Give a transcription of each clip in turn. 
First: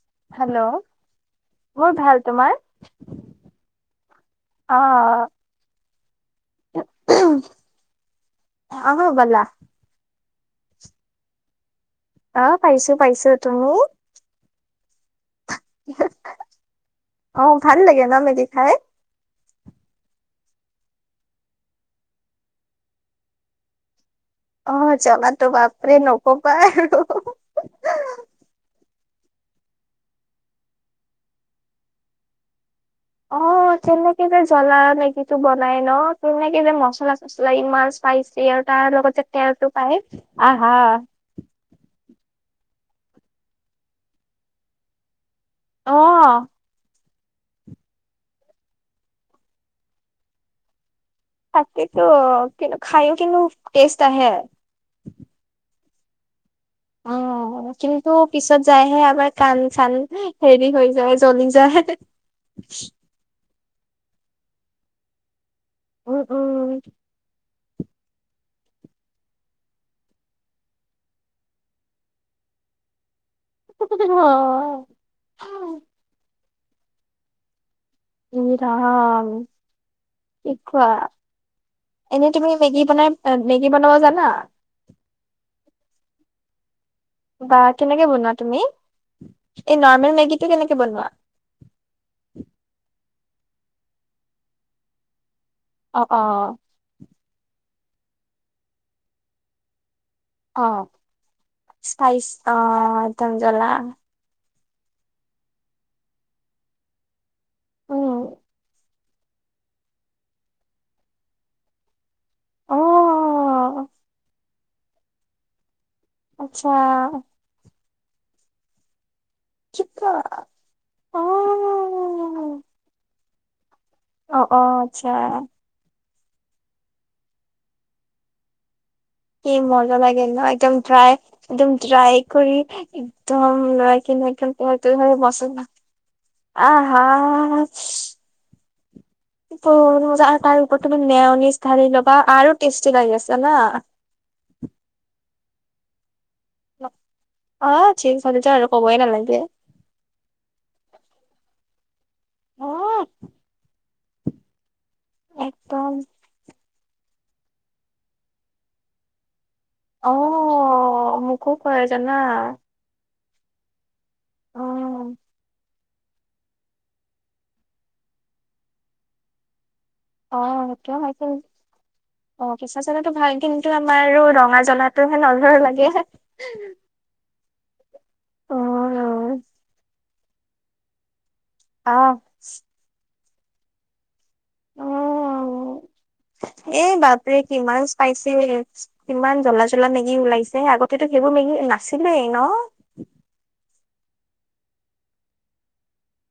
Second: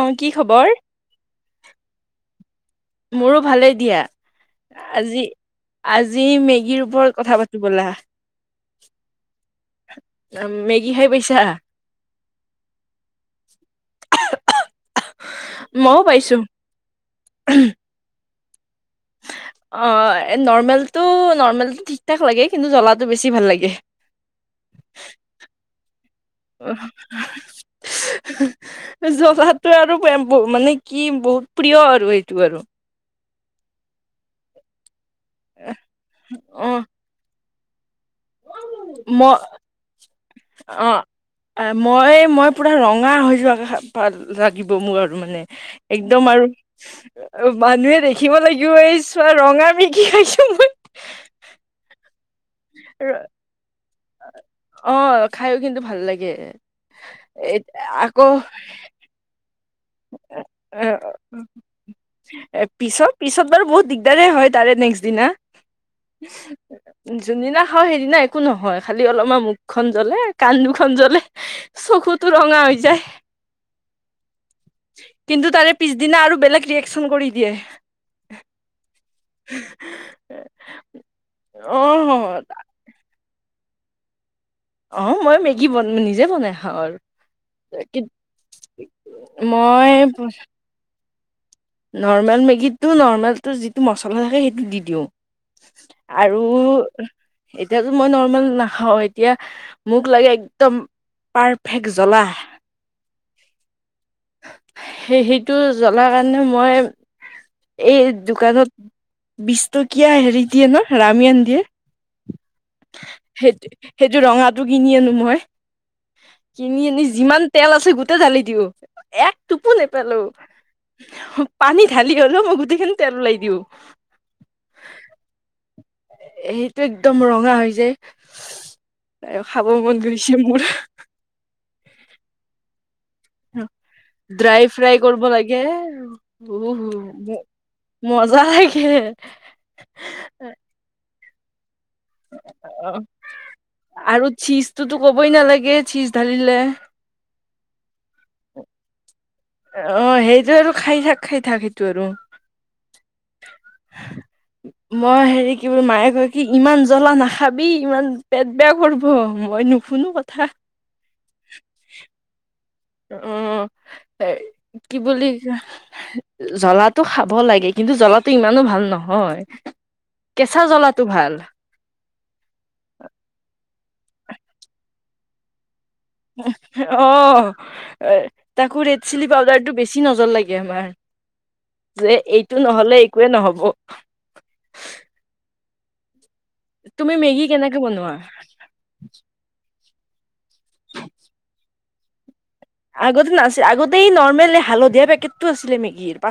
আহ কি হেল্ল' খবৰ, মোৰ ভাল তোমাৰ মোৰো ভালেই দিয়া অ আজি, আজি, মেগীৰ ওপৰত কথা পাতো বলা অ', গ'লা মেগী খাই পৈছা? অ', পাইছো, পাইছো, তুমি মইও, পাইছো অহ, ভাল লাগে ন, মেগি খাই অ', নৰ্মেলটো, নৰ্মেলটো, ঠিক ঠাক লাগে কিন্তু জ্বলাটো বেছি ভাল লাগে [unintelligible] অ', জলাাতো বাপৰে, নকবা আৰু [unintelligible] জলাটো আৰু মানে, কি বহুত প্ৰিয় আৰু সেইটো আৰু অ তেনেকে যে জ্বলা লেকিো বনাই ন তেনেকে অ যে মচলা চচলা ইমান পাইছে আৰু তাৰ লগতে মই তেলতটো পাই আহা অ মই মই পুৰা ৰঙা হৈ যোৱা লাগিব মোৰ আৰু মানে অ একদম আৰু অ মানুহে দেখিব লাগিব এই চোৱা ৰঙ আ মিিকি খাইছো মই তাকেইতো কিন্তু খাই কিন্তু টেষ্ট আহে অ খাইো কিন্তু ভাল লাগে অ এ কিন্তু আকৌ পিছত যায়হে আবাৰ কণ চান হেৰি হৈ যায় জ্বলি যায় এ পিছত পিছত বাৰু বহুত দিগদাৰে হয় তাৰে নেক্সট দিনা উম উম যুনা আহ সেইদিনা একো নহয় খালি অলপমান মুখখন জ্বলে কান্দ দুখনন জ্বলে চকুতো ৰঙা হৈ যায় ঘ কিন্তু তাৰে পিছদিনা আৰু বেলেগ ৰিয়েকশচন কৰি দিয়ে া কি কোৱা এনে অ', তুমি মেগী বনাই নেগী বনাব জানা অ মই মেগী বন নিজে বনাই খাওঁ আৰু বা কেনেকে বনোৱা তুমি এই মই নৰ্মেল মেগী টো কেনেকে বনোৱা নৰ্মেল মেগীটো নৰ্মেলটো যিটো মছলা থাকে সেইটো দি দিওঁ অ অ আৰু এতিয়াতো মই নৰ্মেল নাখাও এতিয়া মোক লাগে অ একদম পাৰফেক্ট জ্বলা ম জলা সেই সেইটো জ্বলাৰ কাৰণে মই এই উম দোকানত বিটকীয়া হেৰি দিয়ে ন ৰামায়ান দিয়ে অ সেইটো সেইটো ৰঙাটো কিনি আনো মই আচ্ছা কিনি আনি যিমান তেল আছে গোটেই ঢালি দিওঁ এক টোপো কি কোৱা নেপেলো অ পানীত খালি গলো মই গোতেেইখিনি তেল লাই দিব অ অ আচ্ছা সেইটো একদম ৰঙা হৈ যায় কি খাব মজা মন লাগে গৈছে ন মোৰ একদম ্ৰাই একদম ্ৰাই কৰি ত ল কি ড্ৰাই তম ত ফ্ৰাই ঘ কৰিব বচ লাগে না আহ হা যাই কিে প আৰু তাৰ ওপৰত তমি নেওনিজ ঢালি ল'বা আৰু অ টেষ্টি লাগি আছে না আৰু চিজটোতো ক'বই নালাগে চিজ ঢালিলে অ ঠিক হলেছ আৰু কবই নালাগে অ সেইটো আৰু খাই থাক খাই থাক সেইটো আৰু অ', মই হেৰি কি বুলিোলো একদম মায়ে কৈ কি ইমান জ্বলা নাখাবি ইমান পেট বেয়া কৰিব মই নুশুনো কথা খ' ক আছ না উ কি বুলি জ্বলাো খাব লাগে কিন্তু জ্বলাটো ইমানো ভাল নহয় অ', কেঁচা সেইটোও জ্বলাটো হয় ভাল কিন্তু অ ফিচা জ্বলাটো ভাল কিন্তু আমাৰ আৰু ৰঙা জ্বলাো হে নজৰ লাগেে অ তাক ৰেড চিলি অ', পাউডাৰ টো বেছি বেছি নজৰ লাগে আমাৰ আহ যে এইটো নহ'লে একোৱে নহব এ তুমি বাপৰে মেগী কেনেকে কিমান বনোৱা স্পাইচি ইমান জ্বলা জ্বলা মেগি ওলাইছে আগতেতো সেইবোৰ মেগী নাছিলেই ন আগতে, না আগতেই নৰ্মেল হালধীয়া পেকটতটো আছিলে মেগীৰ প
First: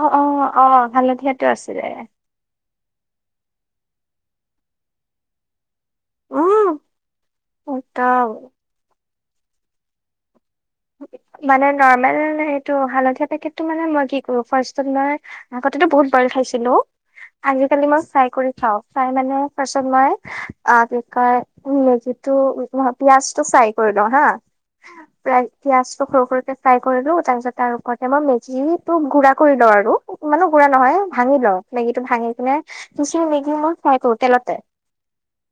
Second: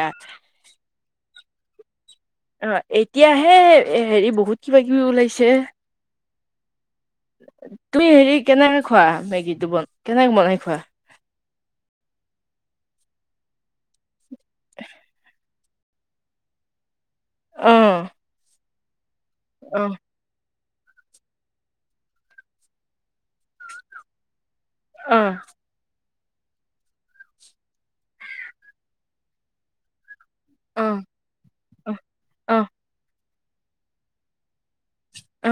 অ, অ, অ, হালধীয়াটো আছিলে অ', এতিয়াহে হেৰি, বহুত কিবা কিবি ওলাইছে উম, তুমি একদম হেৰি কেনেকে খোৱা, মেগীটো বন কেনেকে বনাই খোৱা মানে নৰ্মেল, এইটো হালধীয়া পেকটটো মানে মই কি কৰো, ফাৰ্ষত মই আগতিতটো বহুত বইল খাইছিলো, অ আজিিকালি মই ফ্ৰাই কৰি খাও, ফ্ৰাই মানৰ অ পাছত মই আপ মেগীটো, পিয়াজ টো ফ্ৰাই কৰি লওঁ হা অ [unintelligible] পিয়াজটো সৰু সৰুক ফ্ৰাই কৰিলো, তাৰপিছত তাৰ ওপৰতে মই মেদিটো গুড়া কৰি লওঁ আৰু ইমানো বুঢ়া অ নহয়, ভাঙি ল অ মেগীটো ভাঙি অ কি দুচ মেগী মোৰ চাইটো তেলতে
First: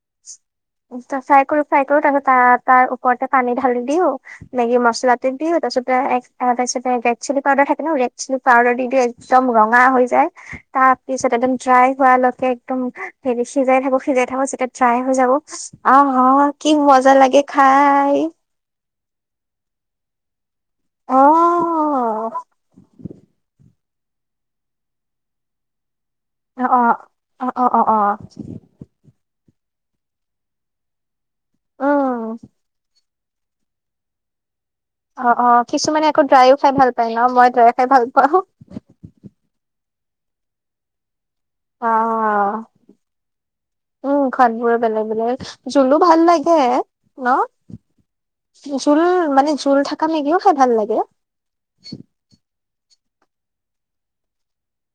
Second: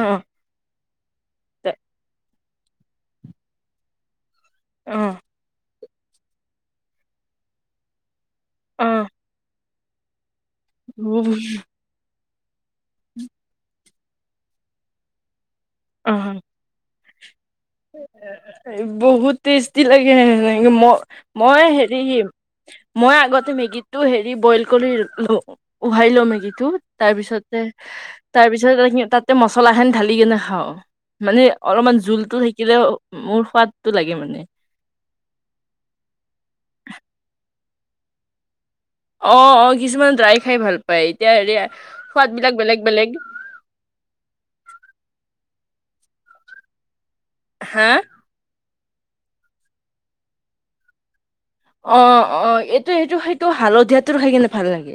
অ', ফ্ৰাই কৰো, ফ্ৰাই কৰো, তাৰপত তাৰ ওপৰতে পানী ঢালি দিও, মেগি অ মছলা দিওঁ তাৰপিছতে, তাৰিছতে ৰেড চিলি পাউডাৰ থাকে, ন ৰেড চিলি পাউদাৰ অ দি দিওঁ একদম ৰং হৈ যায়, তাৰ পিছত একদম ড্ৰাই হোৱালৈকে একদম হেৰি সিজাই থাকো, সিজাই থাকো, যেতিয়া ড্রাই হৈ যাব, অ, অ, কি মজা লাগে খাই বহুত টেষ্টি লাগে আহ অ মই হেৰি, মই আগতে মেগী টো হেৰি বইল কৰি, ল উহাই ল' মেকি অ অ তাৰ পিছতে, অ অ অ অ তাৰ পিছত, তাতে মছলা খন ঢালি কিনে খাওঁ মানে, অলপমান উম জোলতটো থাকিলে, মোৰ সোৱাদতটো লাগে মানে অ, অ, কিছুমানে আকৌ, ড্ৰাইও খাই ভাল পায়, ন মই ড্ৰাই খাই ভাল পাও অ', অ', কিছুমান ড্ৰাই খাই ভাল পায়, এতিয়া হেৰি অ সোৱাদ বিলাক বেলেগ বেলেগ উম, খান বোৰ বেলেগ, বেলেগ, জুলো ভাল লাগে ন হা জোল মানে, জোল থকা মেগিও খাই ভাল লাগে অ, অ, এইটো, এইটো সেইটো হালধীয়াটো খাই কিনে ভাল লাগে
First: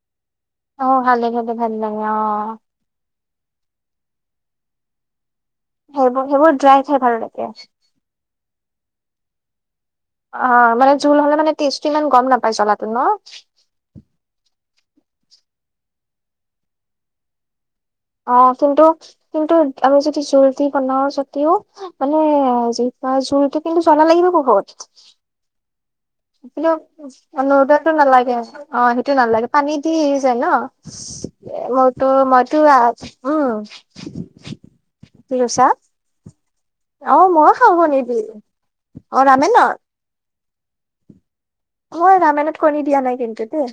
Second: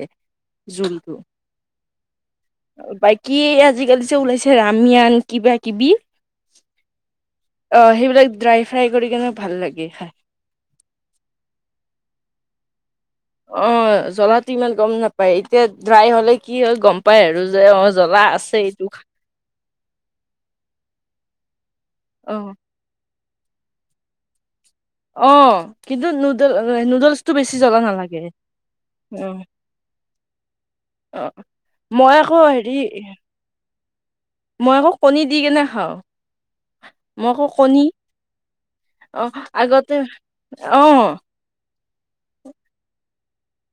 অ', জোলটো ভাল ভালে ভাল লাগে অ', বাকী আজিকালি যে, ওলাইছে ৰামিয়ান কিবা কিবি সেইবোৰ সেইবোৰ ড্ৰাই খাই ভাল লাগে অ', সেইবিলাক ড্ৰাই ফ্ৰাই কৰি কেনে ভাল লাগে খ অ', মানে, জোল হলে মানে টেষ্টটো ইমান গম নাপায় জ্বলাটো ন অ', জলাটো ইমান গম নাপায়, এতিয়া ড্ৰাই হলে কি হয়, গম পাই আৰু যে অ জ্বলা অ', আছে কিন্তু এইটো কিন্তু আমি যদি জুলদি বনাওঁ সতিও মানে অ', তাৰ চোৰতটো কিন্তু জলা লাগিব বুত অ, কিন্তু নুডল কিন্তু নুডলছটো বেছি জ্বলা নৰ্দাটো নালাগে অ, সেইটো উম। নালাগে পানী দি এৰি যায় অ', ন মটো মই আকৌ মটো হেৰি উম, মই আকৌ, কণী কি দি কেনে কৈছা খাওঁ অ মই আকৌ মইও খাওঁ কণী, দি অ', আগতে অ ম কণী দিয়া নাই কিন্তু দেই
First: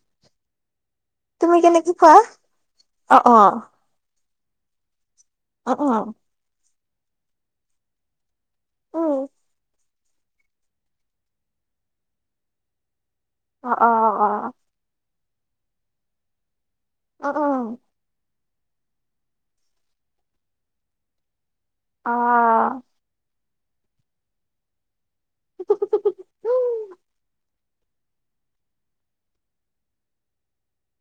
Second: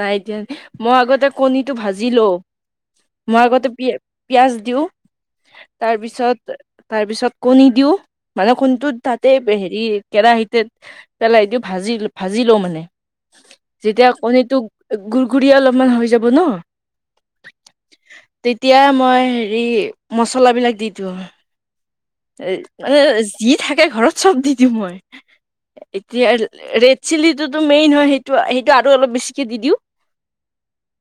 নাই দিয়া, মই আগতে তুমি কণীটো কেনেকে ভাজি খোৱা লো অ অ মই আগতে পিয়াজ দিওঁ, অ অ তাৰপিছত তাৰপিছত কণী দিওঁ মানে, [unintelligible] উম তাতে হেৰি কেৰাহিতে পেলাই দি ভাজি ভাজি লওঁ মানে অ অ যেতিয়া অ কণীটো, গুৰ ঘুৰি অলপমান হৈ যাব ন অ,, তেতিয়া মই হেৰি মছলাবিলাক দি দিওঁ অ, এ, যি থাকে ঘৰত চব দি দিওঁ মই এতিয়া ৰেড চিলিটো তো মেইন হয়, সেইটো সেইটো আৰু অলপ বেছিকৈ দি দিওঁ।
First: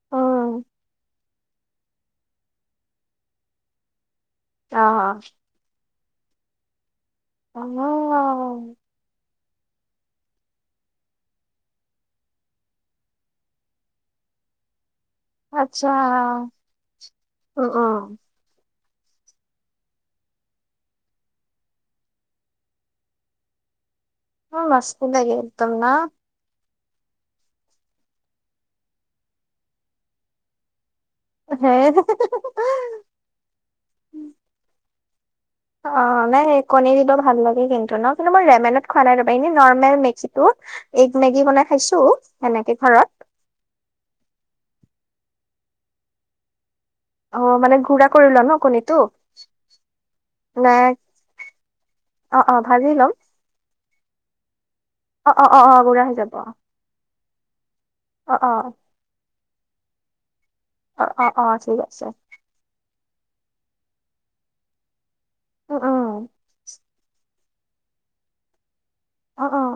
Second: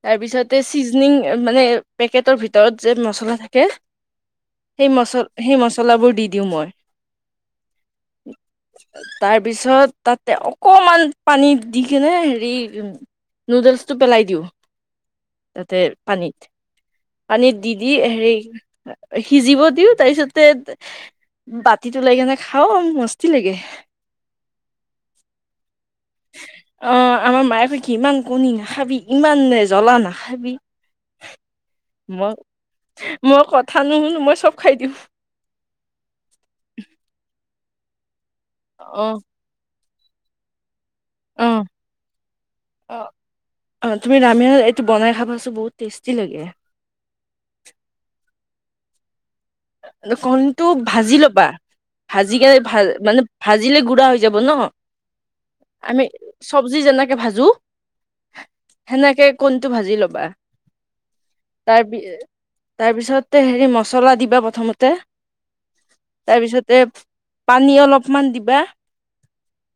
তাৰ পাছতে উম চিজনিঁ মানে পেকেটৰ ভিতৰত যে মছলা থাকে অ সেই মচলা সেই মচলা পচলাবোৰ দি দিওঁ মই অ অ তাৰ পিছত তাতে অকমান পানী দি কেনে হেৰি উ নুডলছটো পেলাই দিওঁ তাতে আচ্ছা পানীত পানীত উম দি দি উম হেৰি সিজিব দিও তাৰপিছত বাতিতলাই কিনে খাও মস্তি লাগে উ মছদাগে তম ন অ আমাৰ মায়োক ইমান কণী নাখাবি ইমান জ্বলা নাখাবি হে মই মই কথা নুশুনো মই চব খাই দিওঁ অ নাই কণী দিব ভাল লাগে কিন্তু ন কিন্তু মই ৰেমনত খোৱা নাই অ', ৰবা এনেই নৰ্মেল মিক্স টো এগ মেগী বনাই অ'। খাইছো এনেকে ঘৰত অ', অ তুমি দামিয় এইটো বনাই খাব পাইছো বহুত টেষ্টি লাগে অ মানে ঘুৰা কৰিল ন কণীটো কণীটো নে ভাজি ল'বা ভাজি অ কে অ ভ ভাজি ল'ম মানে ভাজিলে গুড়া হৈ যাব ন অ অ বুঢ়া আমি হৈ যাব চব্জি যেনেকে ভাজো অ অ সেনেকে কোনটো ভাজি ল'বা অ অ অ ঠিক তাৰপ আছে তাৰপিছতে হেৰি মচলা দিবা প্ৰথমতে উম উম তাৰপিছতে পানী অলপমান দিবা অ অ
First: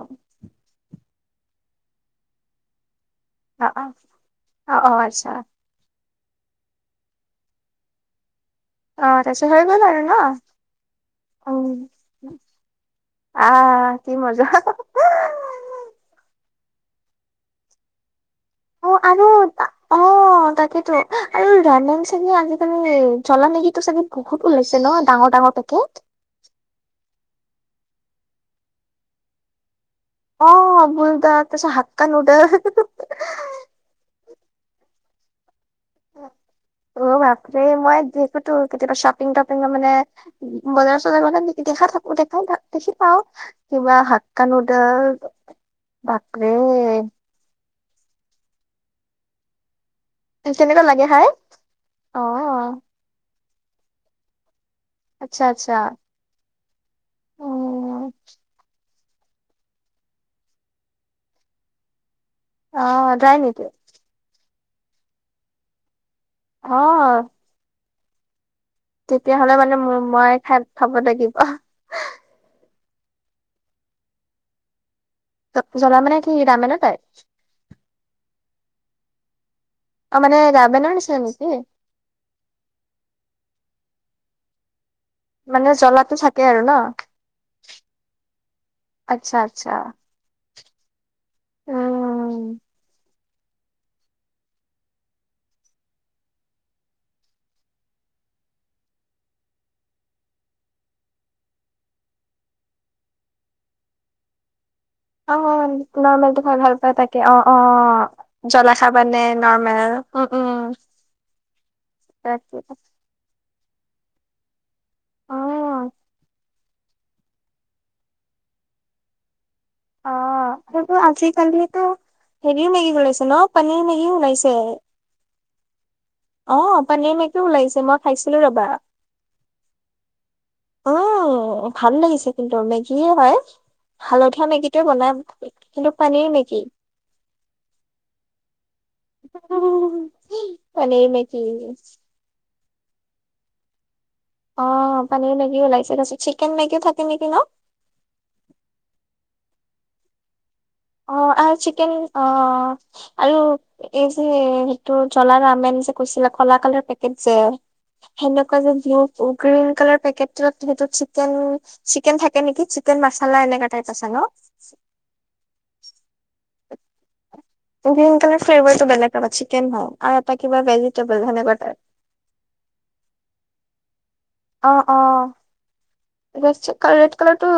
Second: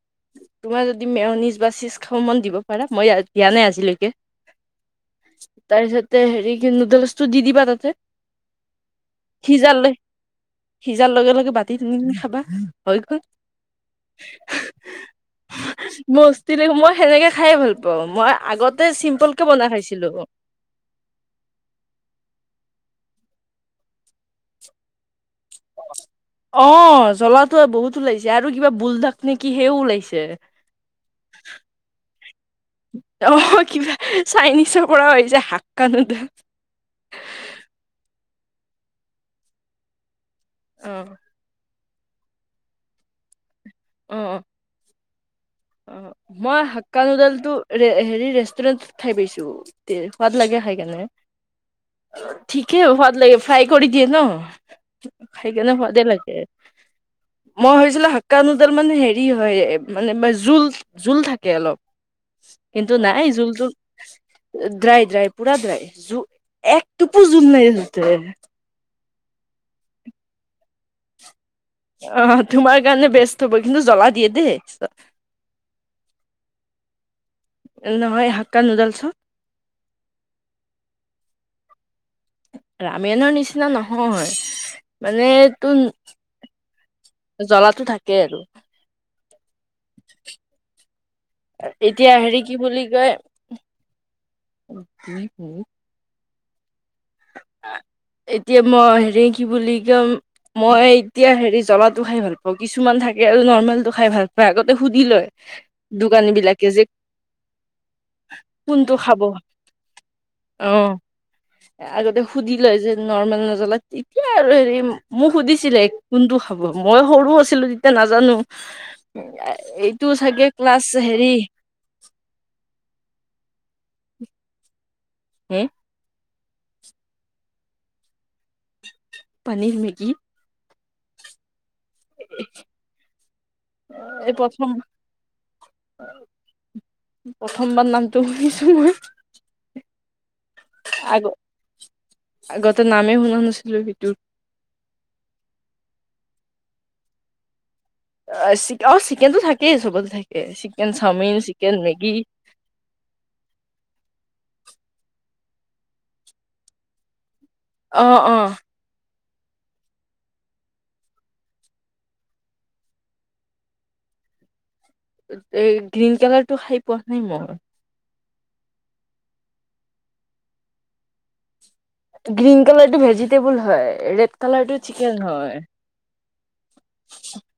তোমাৰ যদি দিম নিশ বাচিছ খন দিব পাৰা মই দিয়া অ নাই অ আজিলৈকে অ অ আচ্ছা তাৰপিছতে হেৰি নুডলছটো দি দিবা তাতে অ তছ হৈ গ'ল সিজালে আৰু ন সিজাৰ লগে লগে উম বাতি নিন খাবা হৈ গল আহ কি মজা বস্তি দেখো মই সেনেকে খাইে ভাল পাওঁ মই আগতে অ আৰু চিম্পুলকৈ বনাই খাইছিলোঁ অ তাকেইেতয়ে আৰু ৰানেন চাগে আজিকালি জ্বলা নেকি চাগত বহুত ওলাইছে ন ডাঙৰ ডাঙৰ তাকে অ জ্বলাতো বহুত ওলাইছে আৰু কিবা বোলধাক নেকি সেও ওলাইছে অ বুলদা তছ হাককা নুডেল অ কিবা চাইনিজৰ পৰা হৈ যায় হাক কানোদ অ বাপৰে মই দেখোতো কেতিয়াবা শ্বপিং তপিং মানে অ বজাৰ চজাৰ লগত দেখা থাকো দেখাই দেখি পাও কিবা অ হাক্কা নুডেল অ মই হাক্কা নুডল টো হেৰি ৰেষ্টুৰেণ্টত খাই পাইছো এ সোৱাদ লাগে হয় কেনেকুৱা কেনে খাই অ ঠিকে ভোৱাদ লাগে ফাই কৰি দিয়ে ন আচ্ছা আচ্ছা খাইকনে ভজে লাগে মই উম হৈছিলো হাকানুডাল মানে হেৰি হয় মানে জোল জোল থাকে অলপ অ কিন্তু নাই যায় নেকি জোলটো ড্ৰাই ড্ৰাই পুৰা ড্ৰাই জ অ একটুপু জুল নাই জ তেতিয়াহলে মানে মই খাই খাব লাগিব আহ তোমাৰ কাৰণে বেস্ত হ'ব কিন্তু জ্বলা দিয়ে দেই জ্বলা মানে কি ৰাামোন তাই নহয় হাক্কা নুডলছত অ মানে ৰামেনান চতি ৰামায়ণৰ নিচিনা নহয়। মানে তোৰ, জ্বলাটো থাকে আৰু ন জ্বলাটো থাকে। আচ্ছা আচ্ছা। এতিয়া হেৰি, কি উম বুলি কয়? এতিয়া মই হেৰি, কি বুলি কম? মই এতিয়া হেৰি জ্বলা টো খাই ভাল পাওঁ, কিছুমান থাকে আৰু নৰ্মেল টো খাই ভাল পাই অ, নৰ্মেলটো খাই বিলাকে ভাল যে পাই তাকে অ, অ, জলা কোনটো চাবা খাব নে নৰ্মেল, উম, উম, অ আগতে সুধি তাকে লয় যে। নৰ্মেল নজলা তেতিয়া, আৰু হেৰি মোক অ সুধিছিলে কোনটো খাব মই সৰু আছিলো। এয়া নাজানো, এইটো চাগে ক্লাছ হেৰি টো হেৰিও মেগি ওলাইছে ন পনীৰ মেগিও ওলাইছে। হেম, অ, পানীৰ মেকে ওলাইছে মই খাইছিলো ৰ'বা। পানীৰ মেগি। অ, ভাল লাগিছে কিন্তু মেগিয়ে হয়, এই হালধীয়া মেগী। প্ৰথম বনাম কিন্তু পনীৰ মেগী। প্ৰথমবাৰ নাম পনীৰ আগ মেগি। আগতে নামেই শুনা নাছিলোঁ সেটোত। অ, পনীৰ মেগি ওলাইছে তাৰ পিছত চিকেন মেগীও থাকে নেকি ন। চ অ, চিকেনটো থাকেই চবতে থাকে চিকেন অ চাওমিন আৰু চিকেন মেগী। অ আৰু এই যে সেইটো জলা আমেন যে কৈছিলে খলা কালাৰ পেকেট যে। অ অ সেনেকুৱা যে গ্ৰীন কালাৰ পেকেট সেইটো চিকেন। চিকেন থাকে নেকি চিকেন মচালা এনেকা টাইপ আছে ন। এ গ্ৰীণ কালাৰ টো খাই পোৱা নাই মোৰ। গ্ৰীণ কালাৰ ফ্লেভাৰ বেলেগ চিকেন হ আৰু এটা কিবা ভেজিবলাই। গ্ৰীণ কালাৰটো ভেজিটেবল হয়, ৰেড অ কালাৰটো অ চিকেন হয়। ৰেড কালাৰ টো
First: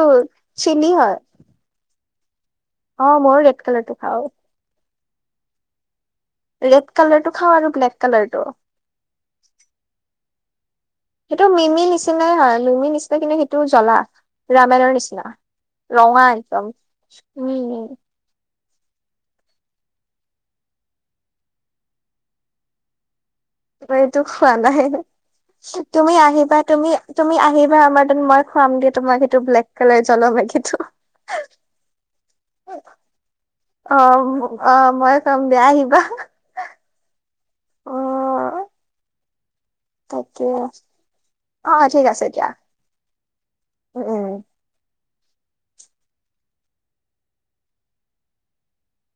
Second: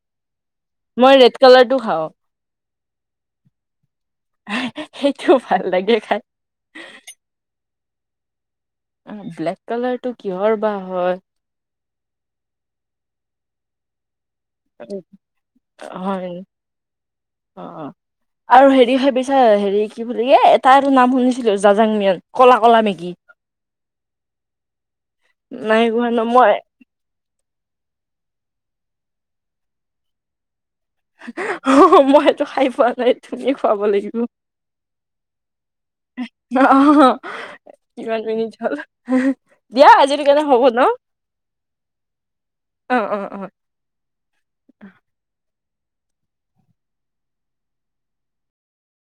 চিলি হয়। কালাৰ টো খাওঁ। অ, মোৰ ৰেট কাল তোক খাওঁ। সেইটোও ভাল লাগে খাই। ৰেড কালাৰটো খাওঁ আৰু ব্লেক কালাৰটো। অ, ব্লেক কালাৰ টো কিহৰ বা হয়। সেইটো মিমি নিচিনা হয়, মিমি নিচিনা কিন্তু সেইটো জ্বলা। ৰামায়ণৰ নিচিনা ৰঙা হয় একদম উম, অ আৰু হেৰি সে পিছে হেৰি কি বুলি কি এটাটো নাম শুনিছিলো জাজাং মিয়ান কলা কলা মেকি। এইটো খোৱা নাহে নাই খোৱা তুমি ন মই আহিবা তুমি। তুমি আহিবা আমাৰ মই খুৱাম দিয়া তোমাক সেইটো ব্লেক কালাৰ জ্বল সেটো। মইটো খাই পোৱা নাই, ধুনিয়া খুৱাব অ লাগিব। অ মই খুৱাম দিয়া আহিবা অ, অ কিমান মিনি হ'ল। দিয়া আজিৰ কাৰণে তাকে হ'ব ন, অ ঠিক আছে দিয়া অ, অ, অ, উম, উম,